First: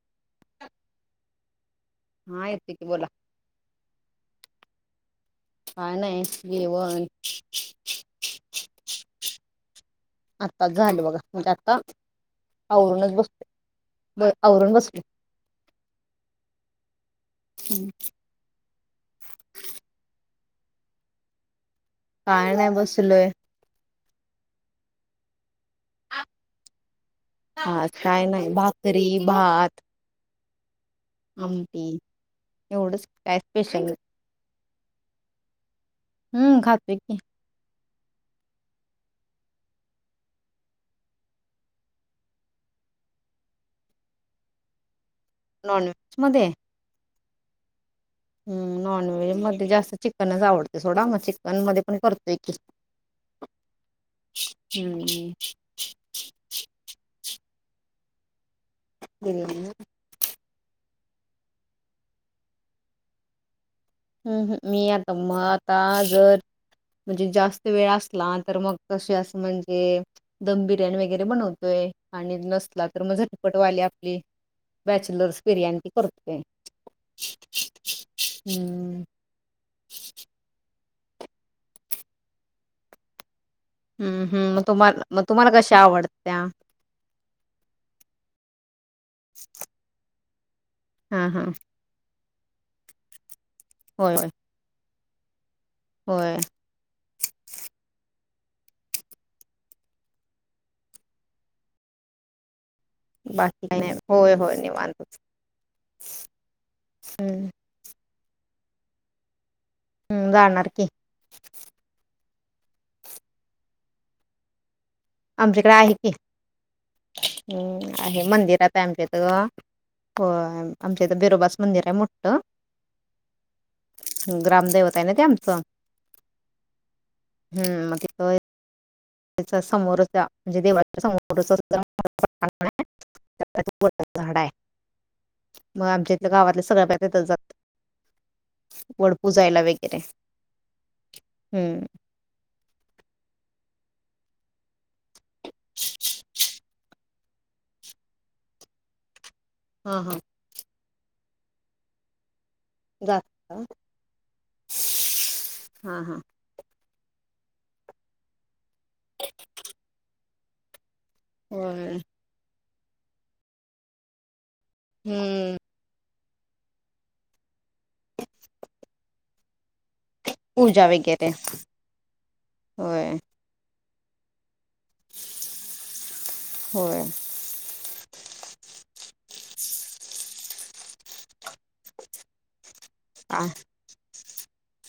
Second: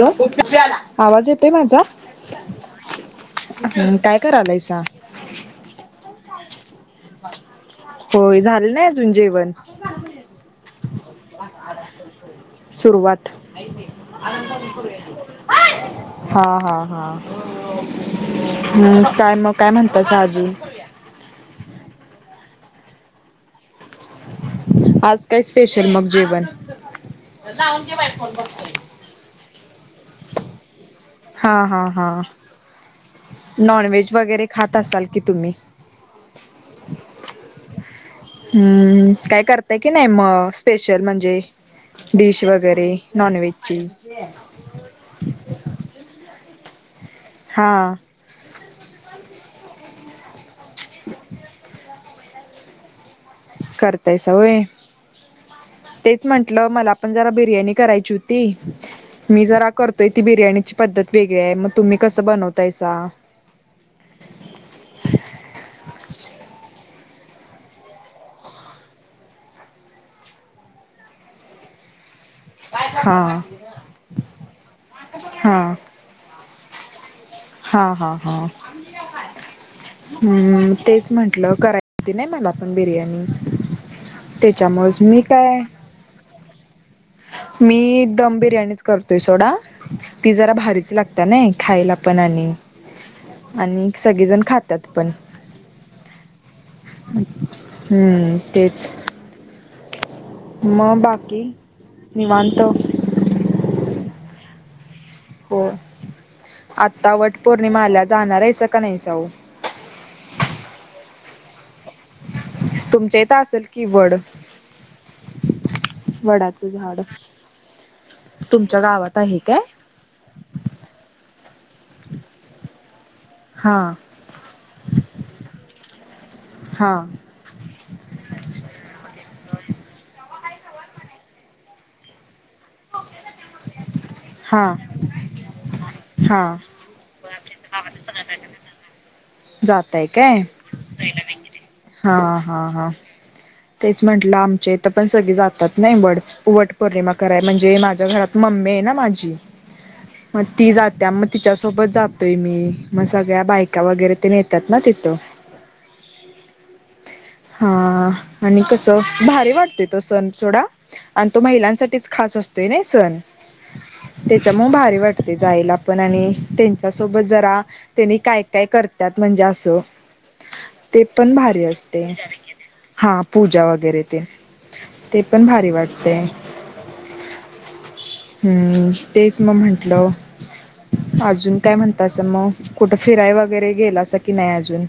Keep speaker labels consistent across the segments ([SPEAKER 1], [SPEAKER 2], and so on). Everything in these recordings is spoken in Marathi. [SPEAKER 1] हॅलो आवाज येतोय? माझा
[SPEAKER 2] हा येते की बोला
[SPEAKER 1] काय करायलायस ता
[SPEAKER 2] काय नाही जेवण
[SPEAKER 1] होय झालं नाही अजून जेवण
[SPEAKER 2] आताच झालं बघा म्हणजे का?
[SPEAKER 1] सुरुवात
[SPEAKER 2] आवरून बसलो
[SPEAKER 1] हा हा हा हम् काय मग काय म्हणतासा आजी
[SPEAKER 2] काय नाही बसलोय
[SPEAKER 1] आज काय स् पेशल मग जेवन
[SPEAKER 2] हा काय नाही [unintelligible]
[SPEAKER 1] हा
[SPEAKER 2] एवढं काय स्पेशल
[SPEAKER 1] नॉनव्हेज वगैरे खात असाल की तुम्ही
[SPEAKER 2] हम्म खातो की
[SPEAKER 1] हम्म काय करताय की नाही म स्पेशल म्हणजे डिश वगैरे नॉन व्हेजची.
[SPEAKER 2] नॉन व्हेज मध्ये?
[SPEAKER 1] हा
[SPEAKER 2] हम् नॉनव्हेज मध्ये जास्त चिकनच आवडतं सोडा मग चिकन मध्ये पण करतोय की.
[SPEAKER 1] करतायसा होय
[SPEAKER 2] हम्म
[SPEAKER 1] तेच म्हंटलं मला पण जरा बिर्यानी करायची होती मी
[SPEAKER 2] बिर्याणी
[SPEAKER 1] जरा करतोय ती बिर्याणीची पद्धत वेगळी आहे मग तुम्ही कसं बनवतायसा
[SPEAKER 2] हम्म हम मी आता मग आता जर म्हणजे जास्त वेळ असला तर मग कशी अस म्हणजे दम बिर्याणी वगैरे बनवतोय आणि नसला तर
[SPEAKER 1] हा
[SPEAKER 2] मग झटपटवाली आपली बॅचलर्स
[SPEAKER 1] हा
[SPEAKER 2] बिर्याणी करतोय.
[SPEAKER 1] हा हा हा
[SPEAKER 2] हम्म
[SPEAKER 1] हम्म तेच म्हटलं कराय येती ना मला पण बिर्याणी
[SPEAKER 2] हम्म हम् मग तुम्हा
[SPEAKER 1] त्याच्यामुळेच मी
[SPEAKER 2] तुम्हाला
[SPEAKER 1] काय
[SPEAKER 2] कशा आवडत्या?
[SPEAKER 1] मी दम बिर्याणीच करतोय सोडा. ती जरा भा रीच लागत्या
[SPEAKER 2] हा हा
[SPEAKER 1] नही खायला पण आणी. आणि
[SPEAKER 2] होय होय
[SPEAKER 1] सगळेजण खात्यात. पण.
[SPEAKER 2] होय.
[SPEAKER 1] हम्म तेच. मग बाकी निवांत?
[SPEAKER 2] बाकी काय नाही. होय होय निवांत.
[SPEAKER 1] हो आता वट पौर्णिमा आल्या. जाणार आहेस का नाहीसा ओ?
[SPEAKER 2] हम्म जाणार की.
[SPEAKER 1] तुमच्या इथं असेल की वड.
[SPEAKER 2] आमच्याकडे आहे कि
[SPEAKER 1] वडाचं झाड
[SPEAKER 2] हम् आहे मंदिरात
[SPEAKER 1] तुमच्या
[SPEAKER 2] आहे आमच्या
[SPEAKER 1] गावात
[SPEAKER 2] इथं
[SPEAKER 1] काय
[SPEAKER 2] होय आमच्या इथं बिरोबाच मंदिर आहे मोठ
[SPEAKER 1] हा
[SPEAKER 2] ग्रामदेवता आहे. ना ते आमचं.
[SPEAKER 1] हा
[SPEAKER 2] हम्म [unintelligible] त्या समोरचा म्हणजे देवाच्या समोरच [inaudible] मोठ झाड आहे.
[SPEAKER 1] हा
[SPEAKER 2] मग आमच्या इथलं
[SPEAKER 1] हा
[SPEAKER 2] गावातल्या सगळ्या बायका तिथंच जातात. वड पुजायला वगैरे
[SPEAKER 1] जातय काय
[SPEAKER 2] हम्म
[SPEAKER 1] हा हा हा. तेच म्हंटलं आमच्या इथ पण सगळे जातात नाही वड वट पौर्णिमा कराय म्हणजे माझ्या घरात मम्मी आहे ना माझी.
[SPEAKER 2] हा हा
[SPEAKER 1] मग ती जात्या त मग तिच्यासोबत जातोय मी. मग सगळ्या
[SPEAKER 2] जाता का?
[SPEAKER 1] बायका वगैरे येतात ना तिथं.
[SPEAKER 2] हा हा
[SPEAKER 1] हा आणि कस भारी वाटते तो सण सोडा. आणि तो
[SPEAKER 2] होय
[SPEAKER 1] महिलांसाठीच खास असतो. ते नाही सन ते च्या मूळ भारी वाटते
[SPEAKER 2] हम्म
[SPEAKER 1] जायला पण आणि त्यांच्यासोबत जरा त्यांनी काय काय करतात म्हणजे असं
[SPEAKER 2] पूजा
[SPEAKER 1] ते
[SPEAKER 2] वगैरे.
[SPEAKER 1] पण भारी असते
[SPEAKER 2] होय
[SPEAKER 1] हा पूजा. वगैरे ते. ते पण भारी वाटते.
[SPEAKER 2] होय
[SPEAKER 1] हम्म तेच मग म्हंटलं अजून काय म्हणतासा मग कुठं फिराय
[SPEAKER 2] आ
[SPEAKER 1] वगैरे गेलासा की की नाय अजून?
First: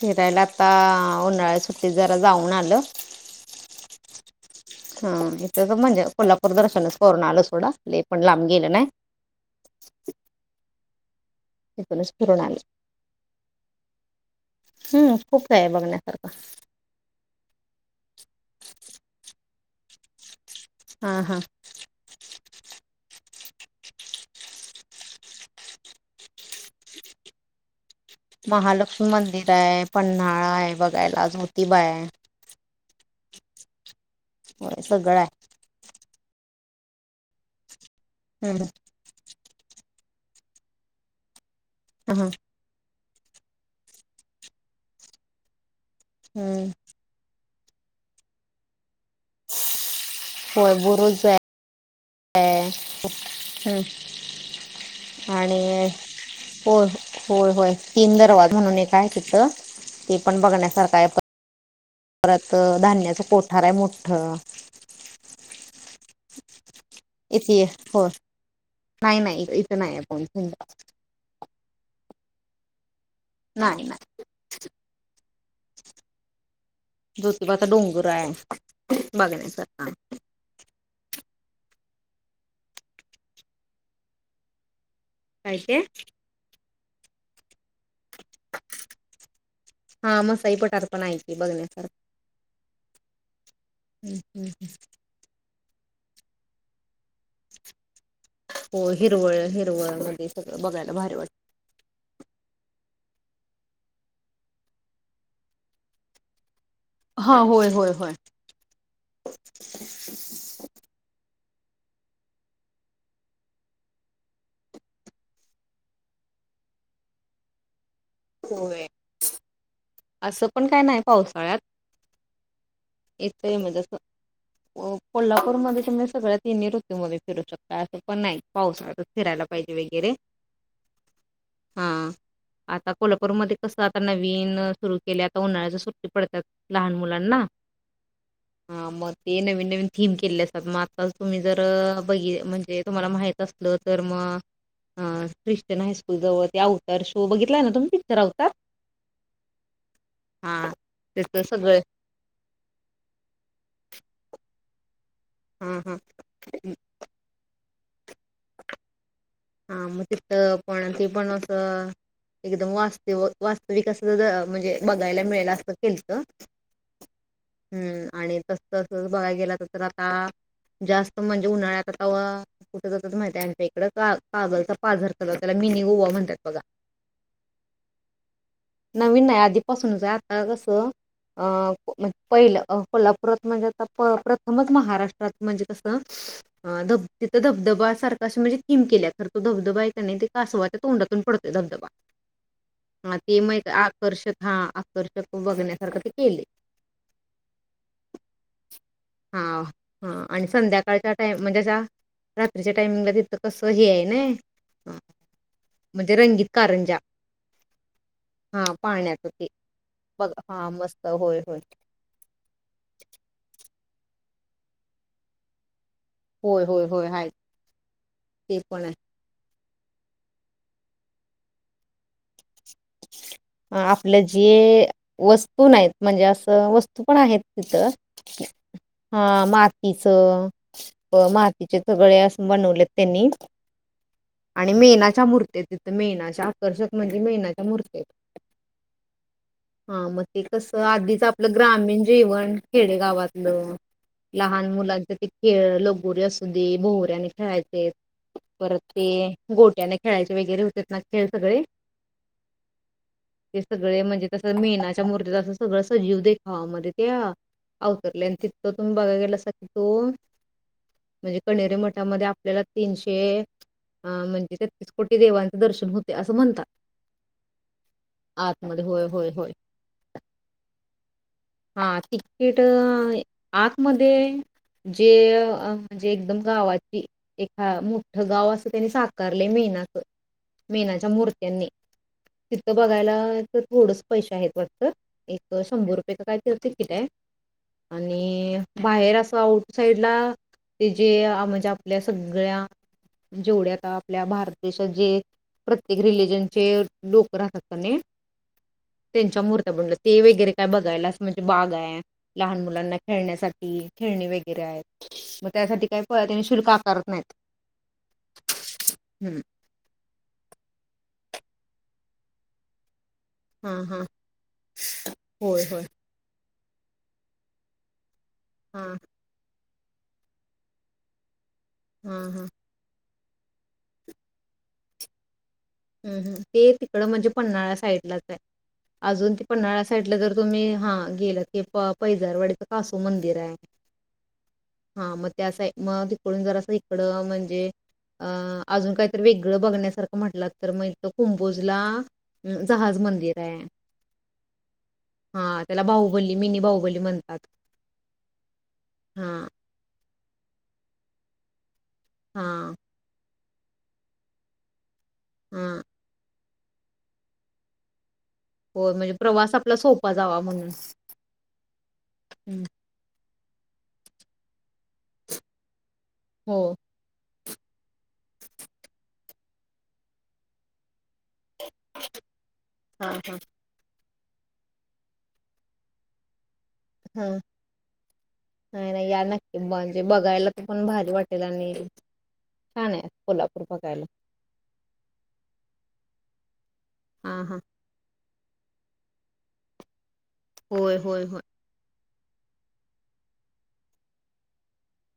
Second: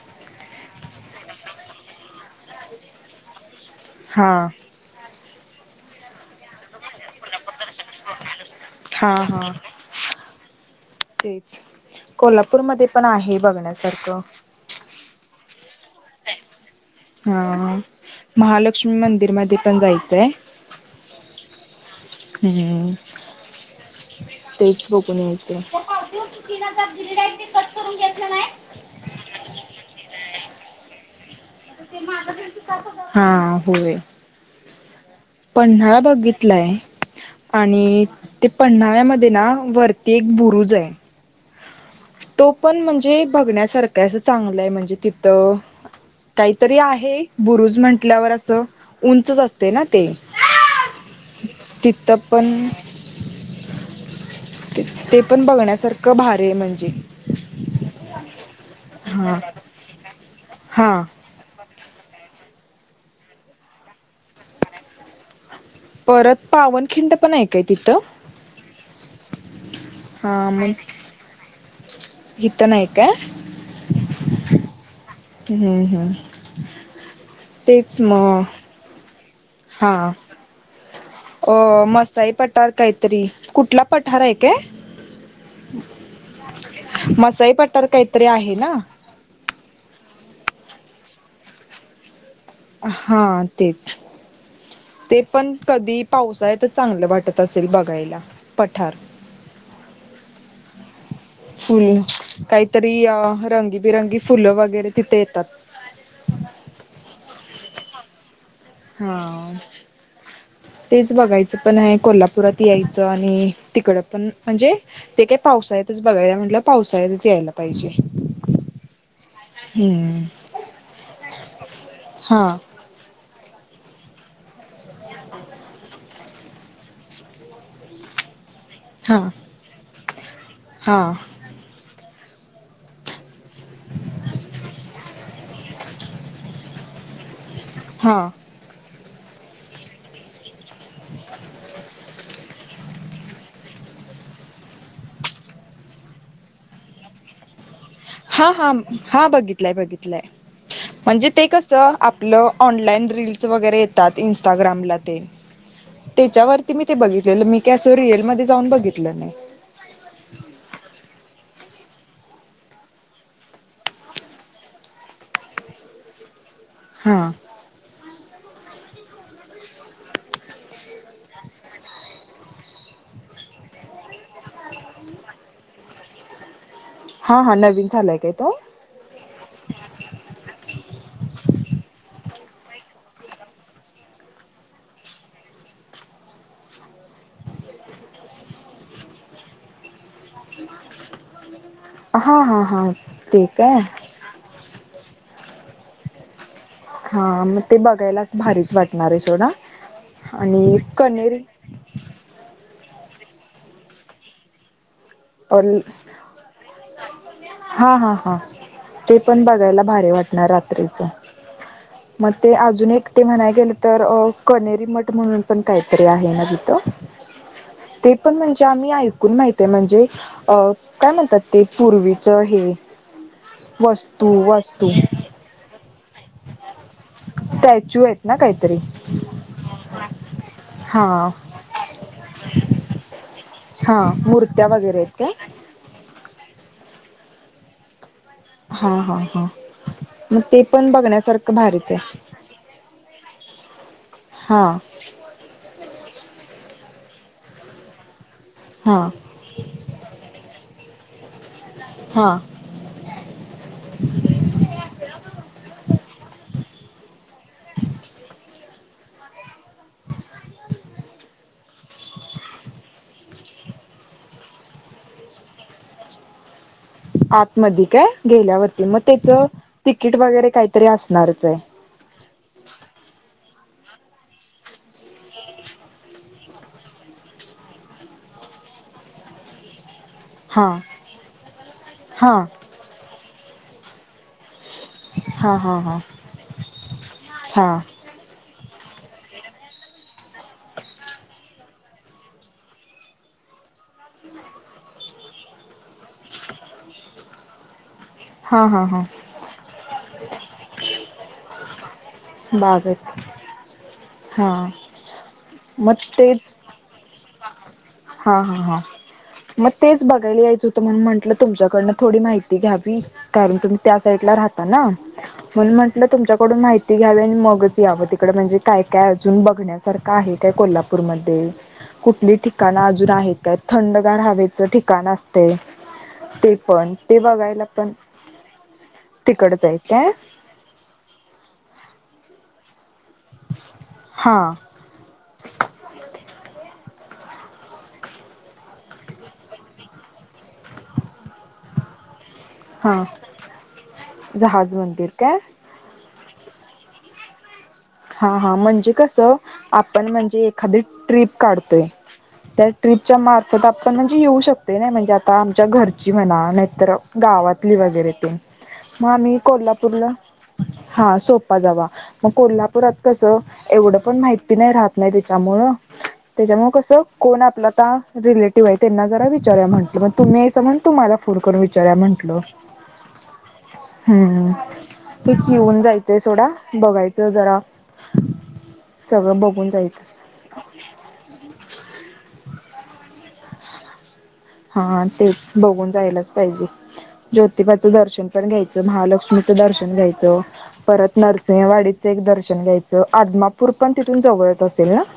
[SPEAKER 2] फिरायला आता, उन्हाळ्या सु्टीत, जरा जाऊन आलं.
[SPEAKER 1] हा
[SPEAKER 2] हा इथ तर म्हणजे, कोल्हापूर दर्शनच करून आलो सोडा, लय पण लांब गेलं नाही
[SPEAKER 1] हा, हा क
[SPEAKER 2] तिथूनच
[SPEAKER 1] [unintelligible]
[SPEAKER 2] फिरून आले
[SPEAKER 1] कोल्हापूरमध्ये पण आहे बघण्यासारखं.
[SPEAKER 2] हम्म खूप काय आहे बघण्यासारखं?
[SPEAKER 1] हा, महालक्ष्मी मंदिरमध्ये पण जायचंय.
[SPEAKER 2] हा, हा
[SPEAKER 1] हम्म, तेच बघून यायचंय.
[SPEAKER 2] महालक्ष्मी मंदिर हाय, पन्हाळा हाय, बघायला आजून
[SPEAKER 1] ते माझं हा, होय
[SPEAKER 2] सगळं हाय
[SPEAKER 1] पन्हाळा बघितलाय, आणि ते
[SPEAKER 2] हम्म
[SPEAKER 1] पन्हाळ्यामधी ना वरती एक बुरुज हाय.
[SPEAKER 2] हा
[SPEAKER 1] तो पण, म्हणजे ते एक बघण्यासारखं हाय, असं चांगलंय म्हणजे तिथं
[SPEAKER 2] हम्म
[SPEAKER 1] काहीतरी आहे बुरुज म्हटल्यावर असं उंचच असतय ना ते
[SPEAKER 2] होय बुरुज आहे
[SPEAKER 1] तर पण,
[SPEAKER 2] हम्म
[SPEAKER 1] ते पण
[SPEAKER 2] आणि
[SPEAKER 1] बघण्यासारखं भारी हाय
[SPEAKER 2] होय
[SPEAKER 1] म्हणजे
[SPEAKER 2] होय, होय, तीन दरवाज म्हणून एक हाय
[SPEAKER 1] हा
[SPEAKER 2] तिथं आपण बघण्यासारखा
[SPEAKER 1] हा
[SPEAKER 2] हाय परत धान्याच कोठार हाय मोठं
[SPEAKER 1] परत पावन खिंड पण आहे
[SPEAKER 2] इथे
[SPEAKER 1] काय तिथं?
[SPEAKER 2] नाय आपून
[SPEAKER 1] हा मग
[SPEAKER 2] पोच
[SPEAKER 1] इथं नाय ओके [unintelligible] हम्म, हम्म
[SPEAKER 2] ज्योतिबाचा
[SPEAKER 1] तेच
[SPEAKER 2] डोंगर आहे
[SPEAKER 1] मग
[SPEAKER 2] बघण्यासारखा
[SPEAKER 1] हा अ मसाई पठार काहीतरी कुठला पठार आहे काय?
[SPEAKER 2] काय ते
[SPEAKER 1] मसाई पठार काहीतरी आहे ना
[SPEAKER 2] हा मसाई पठार पण आहे ती बघण्यासारखं
[SPEAKER 1] हा तेच
[SPEAKER 2] हम्म, हम्म.
[SPEAKER 1] ते पण कधी पावसाळ्यातच चांगलं वाटत असेल बघायला
[SPEAKER 2] हो
[SPEAKER 1] पठार
[SPEAKER 2] हिरवळ हिरवळ मध्ये सगळं बघायला भारी वाटतं
[SPEAKER 1] फुल काहीतरी रंगीबिरंगी फुलं वगैरे तिथे येतात
[SPEAKER 2] हा होय होय होय.
[SPEAKER 1] हा तेच बघायचं पण आहे कोल्हापुरात यायचं आणि तिकडं पण म्हणजे ते काय पावसाळ्यातच बघायला म्हटलं पावसाळ्यातच यायला पाहिजे.
[SPEAKER 2] होय
[SPEAKER 1] हम्म
[SPEAKER 2] असं पण काय नाही पावसाळ्यात
[SPEAKER 1] हा.
[SPEAKER 2] ते म्हणजे असं कोल्हापूरमध्ये तुम्ही सगळ्या तिन्ही ऋतूमध्ये फिरू शकता असं पण नाही.. पावसाळ्यातच
[SPEAKER 1] हा
[SPEAKER 2] फिरायला पाहिजे वगैरे,
[SPEAKER 1] हा
[SPEAKER 2] हा आता कोल्हापूरमध्ये.. कसं आता नवीन सुरू केल्या उन्हाळ्याच्या सुट्टी पडतात लहान मुलांना
[SPEAKER 1] हा
[SPEAKER 2] हा म ते नवीन नवीन थीम केले असतात मग आत्ता तुम्ही जर बघी म्हणजे तुम्हाला माहित असलं तर मग ख्रिश्चन हायस्कूल जवळ ते आउटर शो बघितलाय ना तुमी
[SPEAKER 1] ह हा बघितलाय बघितलाय
[SPEAKER 2] हा
[SPEAKER 1] म्हणजे ते
[SPEAKER 2] त्याच सगळं
[SPEAKER 1] कसं आपलं ऑनलाईन रील्स वगैरे येतात इंस्टा ग्रामलाच
[SPEAKER 2] हा हा
[SPEAKER 1] त्याच्यावरती मी ते बघितलेलं मी ते असं रियलमध्ये जाऊन बघितलं
[SPEAKER 2] हा मग तिथं पण ते पण असं एकदम वास्तव वास्तविक अस म्हणजे बघायला मिळेल असं केलतं
[SPEAKER 1] हा
[SPEAKER 2] हम्म. आणि तस तर बघाय गेला तर तर आता जास्त म्हणजे उन्हाळ्यात आता कुठे जातात माहित आहे का आमच्या इकडं का. कागलचा पाझर कलर त्याला मिनी गोवा म्हणतात बघा?
[SPEAKER 1] हा हा नवीन झालंय तो का?
[SPEAKER 2] नवीन नाही आधीपासूनच आहे आता कसं अ पहिलं कोल्हापुरात म्हणजे आता प प्रथमच महाराष्ट्रात म्हणजे कसं धब तिथं धबधब सारखं असे म्हणजे थीम केल्यात. तर तो धबधबा आहे की नाय ते कासवाच्या तोंडातून पडते धबधबा.
[SPEAKER 1] हा हा हा
[SPEAKER 2] हां
[SPEAKER 1] ते
[SPEAKER 2] मग एक
[SPEAKER 1] काय.
[SPEAKER 2] आकर्षक [inaudible]
[SPEAKER 1] हा मगं ते बघायलाच भारीच वाटते नारी सोडा
[SPEAKER 2] हां हां
[SPEAKER 1] आणि कनिरी.
[SPEAKER 2] ञीच्या टाइमिंगला तिथं कसं हे हाय नय ह म्हणजे रंगीत कारंजा
[SPEAKER 1] हा हा हा
[SPEAKER 2] हां
[SPEAKER 1] ते
[SPEAKER 2] पाण्याचं
[SPEAKER 1] पण बघायला भारी
[SPEAKER 2] बघ
[SPEAKER 1] वाटणार
[SPEAKER 2] हां
[SPEAKER 1] रात्रीच
[SPEAKER 2] मस्त होय होय.
[SPEAKER 1] मगं ते अजून एक ते म्हणाय गेल तर कणेरी मठ म्हणून पण काय आहे ना
[SPEAKER 2] होय
[SPEAKER 1] तिथ
[SPEAKER 2] होय होय आहेत
[SPEAKER 1] ते पण म्हणजे आम्ही ऐकून माही ते म्हणजे अ काय म्हणतात ते पूर्वी [inaudible]
[SPEAKER 2] आ आपलं जे
[SPEAKER 1] वस्तू
[SPEAKER 2] वस्तू नाहीत. म्हणजे असं वस्त तू पण आहेत तिथं.
[SPEAKER 1] स्टॅच्यू आहेत ना काहीतरी
[SPEAKER 2] हा मातीचं...
[SPEAKER 1] हा
[SPEAKER 2] अं, मातीचे सगळेच असं बनवलेत त्यांनी.
[SPEAKER 1] हा मूर्त्या
[SPEAKER 2] आणि
[SPEAKER 1] वगैरे आहेत
[SPEAKER 2] मेणाच्या
[SPEAKER 1] काय
[SPEAKER 2] मूर्ती आहेत तिथं, मेणाच्या कर्षक म्हणजे मेन मूर्त्या ह्यात.
[SPEAKER 1] हा हा हा
[SPEAKER 2] हा मग ते कस
[SPEAKER 1] पण
[SPEAKER 2] आधीच आपलं
[SPEAKER 1] बघण्यासारखं भारीच
[SPEAKER 2] ग्रामीण
[SPEAKER 1] आहे
[SPEAKER 2] जेवण खेडेगावात. नो,
[SPEAKER 1] हा
[SPEAKER 2] लहान मुलांच ते खेळ लो पोरी असू दे भोवऱ्याने खेळायचेत परत
[SPEAKER 1] हा
[SPEAKER 2] ते गोट्याने खेळाय वगैरे होतेत ना खेळ सगळे.
[SPEAKER 1] हा
[SPEAKER 2] हे सगळे म्हणजे तस मेनाच्या मूर्त्या जरास जीव देख आ मध्ये त्या अ अवतरले. आणि तिकं तुम्ही बघायला गेलास की, म्हणजे कणेरी मठामध्ये आपल्याला तीनसे म्हणजे कोटी देवांचे दर्शन होते, असं म्हणतात.
[SPEAKER 1] आतमध्ये काय गेल्यावरती
[SPEAKER 2] आतमध्ये
[SPEAKER 1] मग
[SPEAKER 2] होय होय
[SPEAKER 1] त्याच
[SPEAKER 2] होय
[SPEAKER 1] तिकीट वगैरे काहीतरी असणारच आहे.
[SPEAKER 2] हा तिकीट आतमध्ये जे म्हणजे एकदम गावाची एखा मोठं गाव असं त्यानी साकारलय मेनात
[SPEAKER 1] हा
[SPEAKER 2] मेनाच्या मूर्त्यांनी
[SPEAKER 1] हा
[SPEAKER 2] तिथं बघायला तर थोडंस पैसे आहेत वाट
[SPEAKER 1] हां-हां-हां.
[SPEAKER 2] त्याच काय तरी तिकिट हाय आणि बाहेर असं आउटसाईडला ते जे, म्हणजे आपल्या सगळ्या जेवढ्या आता आपल्या भारत देशात जे प्रत्येक रिलिजनचे लोक राहतात कणी
[SPEAKER 1] हां-हां-हां.
[SPEAKER 2] णल ते वगैरे काय बघ गयलास म्हणजे बाग हाय लहान मुलांना
[SPEAKER 1] बागेत
[SPEAKER 2] खेळण्यासाठी खेळणी
[SPEAKER 1] हा
[SPEAKER 2] वगैरे आहेत, मग त्यासाठी काही पळने शुल्क आकारत नाहीत.
[SPEAKER 1] हा-हा-हा
[SPEAKER 2] हम्म
[SPEAKER 1] मग तेच बघायला यायचं होतं म्हणून म्हण तुमच्याकडनं थोडी माहिती घ्यावी. कारण
[SPEAKER 2] हा
[SPEAKER 1] तुम्ही त्या
[SPEAKER 2] हा
[SPEAKER 1] साईडला राहता ना
[SPEAKER 2] होय
[SPEAKER 1] म्हणून
[SPEAKER 2] होय
[SPEAKER 1] म्हंटलं तुमच्या. थोडी माहिती घ्यावी आणि मगच यावं. म्हणजे काय
[SPEAKER 2] हा
[SPEAKER 1] काय अजून बघण्यासारखं. सारखं आहे काही कोल्हापूरमध्ये.
[SPEAKER 2] हम,
[SPEAKER 1] कुठली
[SPEAKER 2] हम.
[SPEAKER 1] ठिकाणं अजून आहे का थंडगार हवेचं ठिकाण असतं.
[SPEAKER 2] हम-हम ते तिकड म्हणजे
[SPEAKER 1] बघायला
[SPEAKER 2] पन्हाळा
[SPEAKER 1] पण
[SPEAKER 2] साईडलाच आहे. अजून ते
[SPEAKER 1] तिकडच आहे
[SPEAKER 2] पन्हाळा
[SPEAKER 1] काय
[SPEAKER 2] साईडला जर तुम्ही हा गेल हे प पैजारवाडीचं कासू मंदिर आहे.
[SPEAKER 1] हां.
[SPEAKER 2] हा मग त्या असा मग तिकडून जर असं इकड म्हणजे अ अजून काहीतरी वेगळं बघण्यासारखं म्हंटला. तर मग हित कुंभोजला. जहाज
[SPEAKER 1] हां
[SPEAKER 2] मंदिर आहे.
[SPEAKER 1] जहाज मंदिर काय
[SPEAKER 2] हा त्याला बाहुबली. मिनी बाहुबली म्हणतात.
[SPEAKER 1] हा- हा म्हणजे कस
[SPEAKER 2] हां
[SPEAKER 1] आपण म्हण. जे एखादी ट्रिप काढतोय. त्या
[SPEAKER 2] हां
[SPEAKER 1] ट्रिपच्या मा त्यात आपण म्हणजे येऊ शकतोय नाही म्हणजे आता. आता आमच्या
[SPEAKER 2] हां
[SPEAKER 1] घरची म्हणा. ना तर गावातली वगैरे ते
[SPEAKER 2] होय
[SPEAKER 1] मग
[SPEAKER 2] म्हणजे
[SPEAKER 1] आम्ही
[SPEAKER 2] प्रवास आपला
[SPEAKER 1] कोल्हापूरला
[SPEAKER 2] सोपा जावा म्हणून
[SPEAKER 1] हा सोपा जावा, मग
[SPEAKER 2] हम्म.
[SPEAKER 1] कोल्हा परत कसं एवढं पण माहिती नाही राहत नाही त्याच्यामुळं
[SPEAKER 2] हो
[SPEAKER 1] त्याच्यामुळे कसं कोण आता रिलेटिव्ह आहे त्यांना जरा विचारूया म्हटलं. मग तुम्ही आहेसं म्हणून तुम्हाला. फोन करून विचारूया म्हटलं.
[SPEAKER 2] हां हां
[SPEAKER 1] हम् तेच येऊन जायचंय सोडा. बघायचं
[SPEAKER 2] हां
[SPEAKER 1] जरा.
[SPEAKER 2] नाही नाही या
[SPEAKER 1] सगळं
[SPEAKER 2] नक्की
[SPEAKER 1] बघून
[SPEAKER 2] म्हणजे
[SPEAKER 1] जायचं
[SPEAKER 2] बघायला ते पण भारी वाटेल आणि छान आहे कोल्हापूर बघायला.
[SPEAKER 1] हा तेच बघून जायलाचं पाहिजे.
[SPEAKER 2] हां हां
[SPEAKER 1] ज्योतिबाचं दर्शन. घ्यायचं. महालक्ष्मींच दर्शन घ्यायचं
[SPEAKER 2] होय
[SPEAKER 1] परत
[SPEAKER 2] होय होय
[SPEAKER 1] नृसिंहवाडी एक दर्शन घ्यायचं आदमापूर पण तिथून जवळ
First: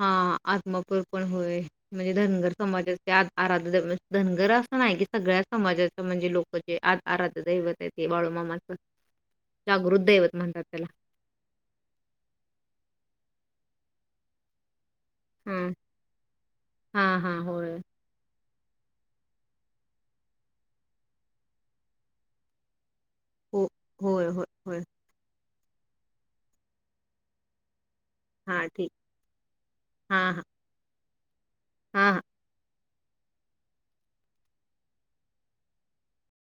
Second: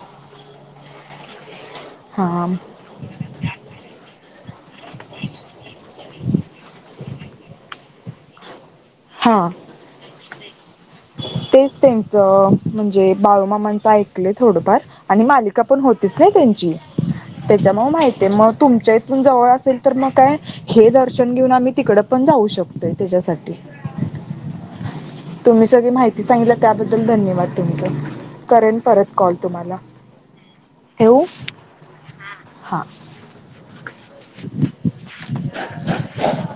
[SPEAKER 2] हा आत्मापूर पण होय. म्हणजे
[SPEAKER 1] हा
[SPEAKER 2] धनगर समाजाचे आराध धनगर अस नाही की सगळ्या समाजाच म्हणजे लोक जे आराधध्य दैवत आहे ते बाळूमामाचं
[SPEAKER 1] हा
[SPEAKER 2] जागृत दैवत म्हणतात त्याला
[SPEAKER 1] तेच त्येच अ म्हणजे बाळुमामा चं ऐकले थोडफार आणि मालिका
[SPEAKER 2] हां
[SPEAKER 1] पण होतीच ने त्यांची
[SPEAKER 2] हां हां होय
[SPEAKER 1] त्याच्यामुळ माहिती आहे मग तुमच्या इथून जवळ असेल तर मग काय हे दर्शन घेऊन आम्ही तिकडं पण जाऊ शकतोय त्याच्यासाठी
[SPEAKER 2] हो होय हो होय.
[SPEAKER 1] तुम्ही सगळी माहिती सांगलं त्याबद्दल धन्यवाद तुमचां
[SPEAKER 2] हां
[SPEAKER 1] करेन
[SPEAKER 2] ठीक
[SPEAKER 1] परत कॉल तुम्हाला होवऊ.
[SPEAKER 2] हा ह.
[SPEAKER 1] हा. [inaudible]